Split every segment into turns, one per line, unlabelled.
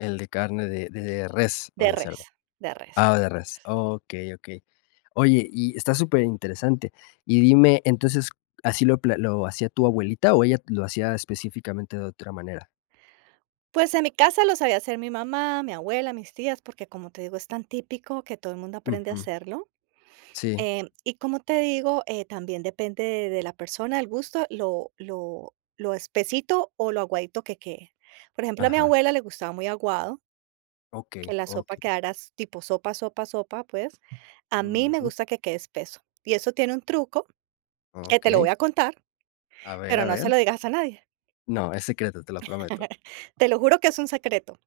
El de carne de de res, ¿o
De
de
res,
cerdo?
de res,
Ah,
de
de res.
res.
Okey, okey. Oye, y está superinteresante. Y dime, entonces, ¿así lo pla lo hacía tu abuelita o ella lo hacía específicamente de otra manera?
Pues, en mi casa lo sabía hacer mi mamá, mi abuela, mis tías, porque, como te digo, es tan típico que todo el mundo aprende a
Ujú.
hacerlo.
Sí.
Em, y, como te digo, eh, también depende de la persona, el gusto, lo lo lo espesito o lo aguadito que quede. Por ejemplo, a mi
Ajá.
abuela le gustaba muy aguado
Okey,
que la sopa
okey.
quedaras tipo sopa, sopa, sopa, pues. A mí me
Ujú.
gusta que quede espeso. Y eso tiene un truco, que te lo voy
Okey.
a contar,
A ver,
pero
a
no se
ver.
lo dirás a nadie.
No, es secreto, te lo prometo.
Te lo juro que es un secreto.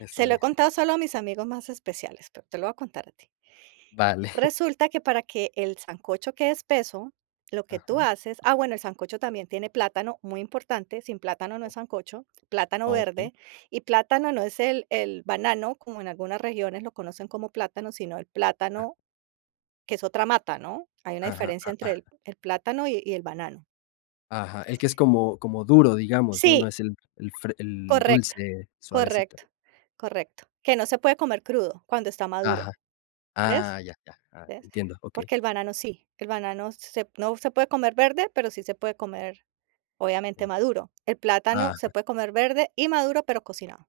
Está
Se lo he
bien.
contado solo a mis amigos más especiales, pero te lo voy a contar a ti.
Vale.
Resulta que para que el sancocho quede espeso, lo que tú
Ajá.
haces ah, bueno, el sancocho también tiene plátano, muy importante, sin plátano no es
O.
sancocho, plátano
Okey.
verde y plátano no es el el banano, como en algunas regiones lo conocen como plátano, sino el
Ah.
plátano que es otra mata, ¿no? Hay una
Ajá,
diferencia
a
entre
ah.
el el plátano y y el banano.
Ajá, el que es como, como duro, digamos, ¿no? No
Sí.
es el, el fre el
Correcto,
dulce suavecito.
correcto, correcto. Que no se puede comer crudo cuando está
Ajá.
maduro, ¿ves?
Ah, ya. Ya, ah,
¿Ves?
entiendo. Okey.
Porque el banano sí, el banano se no se puede comer verde, pero sí se puede comer obviamente,
Eh.
maduro. El plátano
Ajá.
se puede comer verde y maduro, pero cocinado,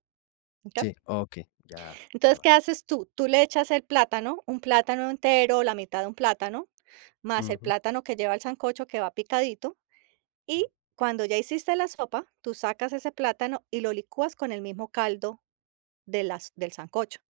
mm, ¿qué?
Sí, okey, ya, ya
Entonces,
va.
¿qué haces tú? Tú le echas el plátano, un plátano entero, la mitad de un plátano, más el
Ujú.
plátano que lleva el sancocho, que va picadito, y, cuando ya hiciste la sopa, tú sacas ese plátano y lo licuas con el mismo caldo de las del sancocho.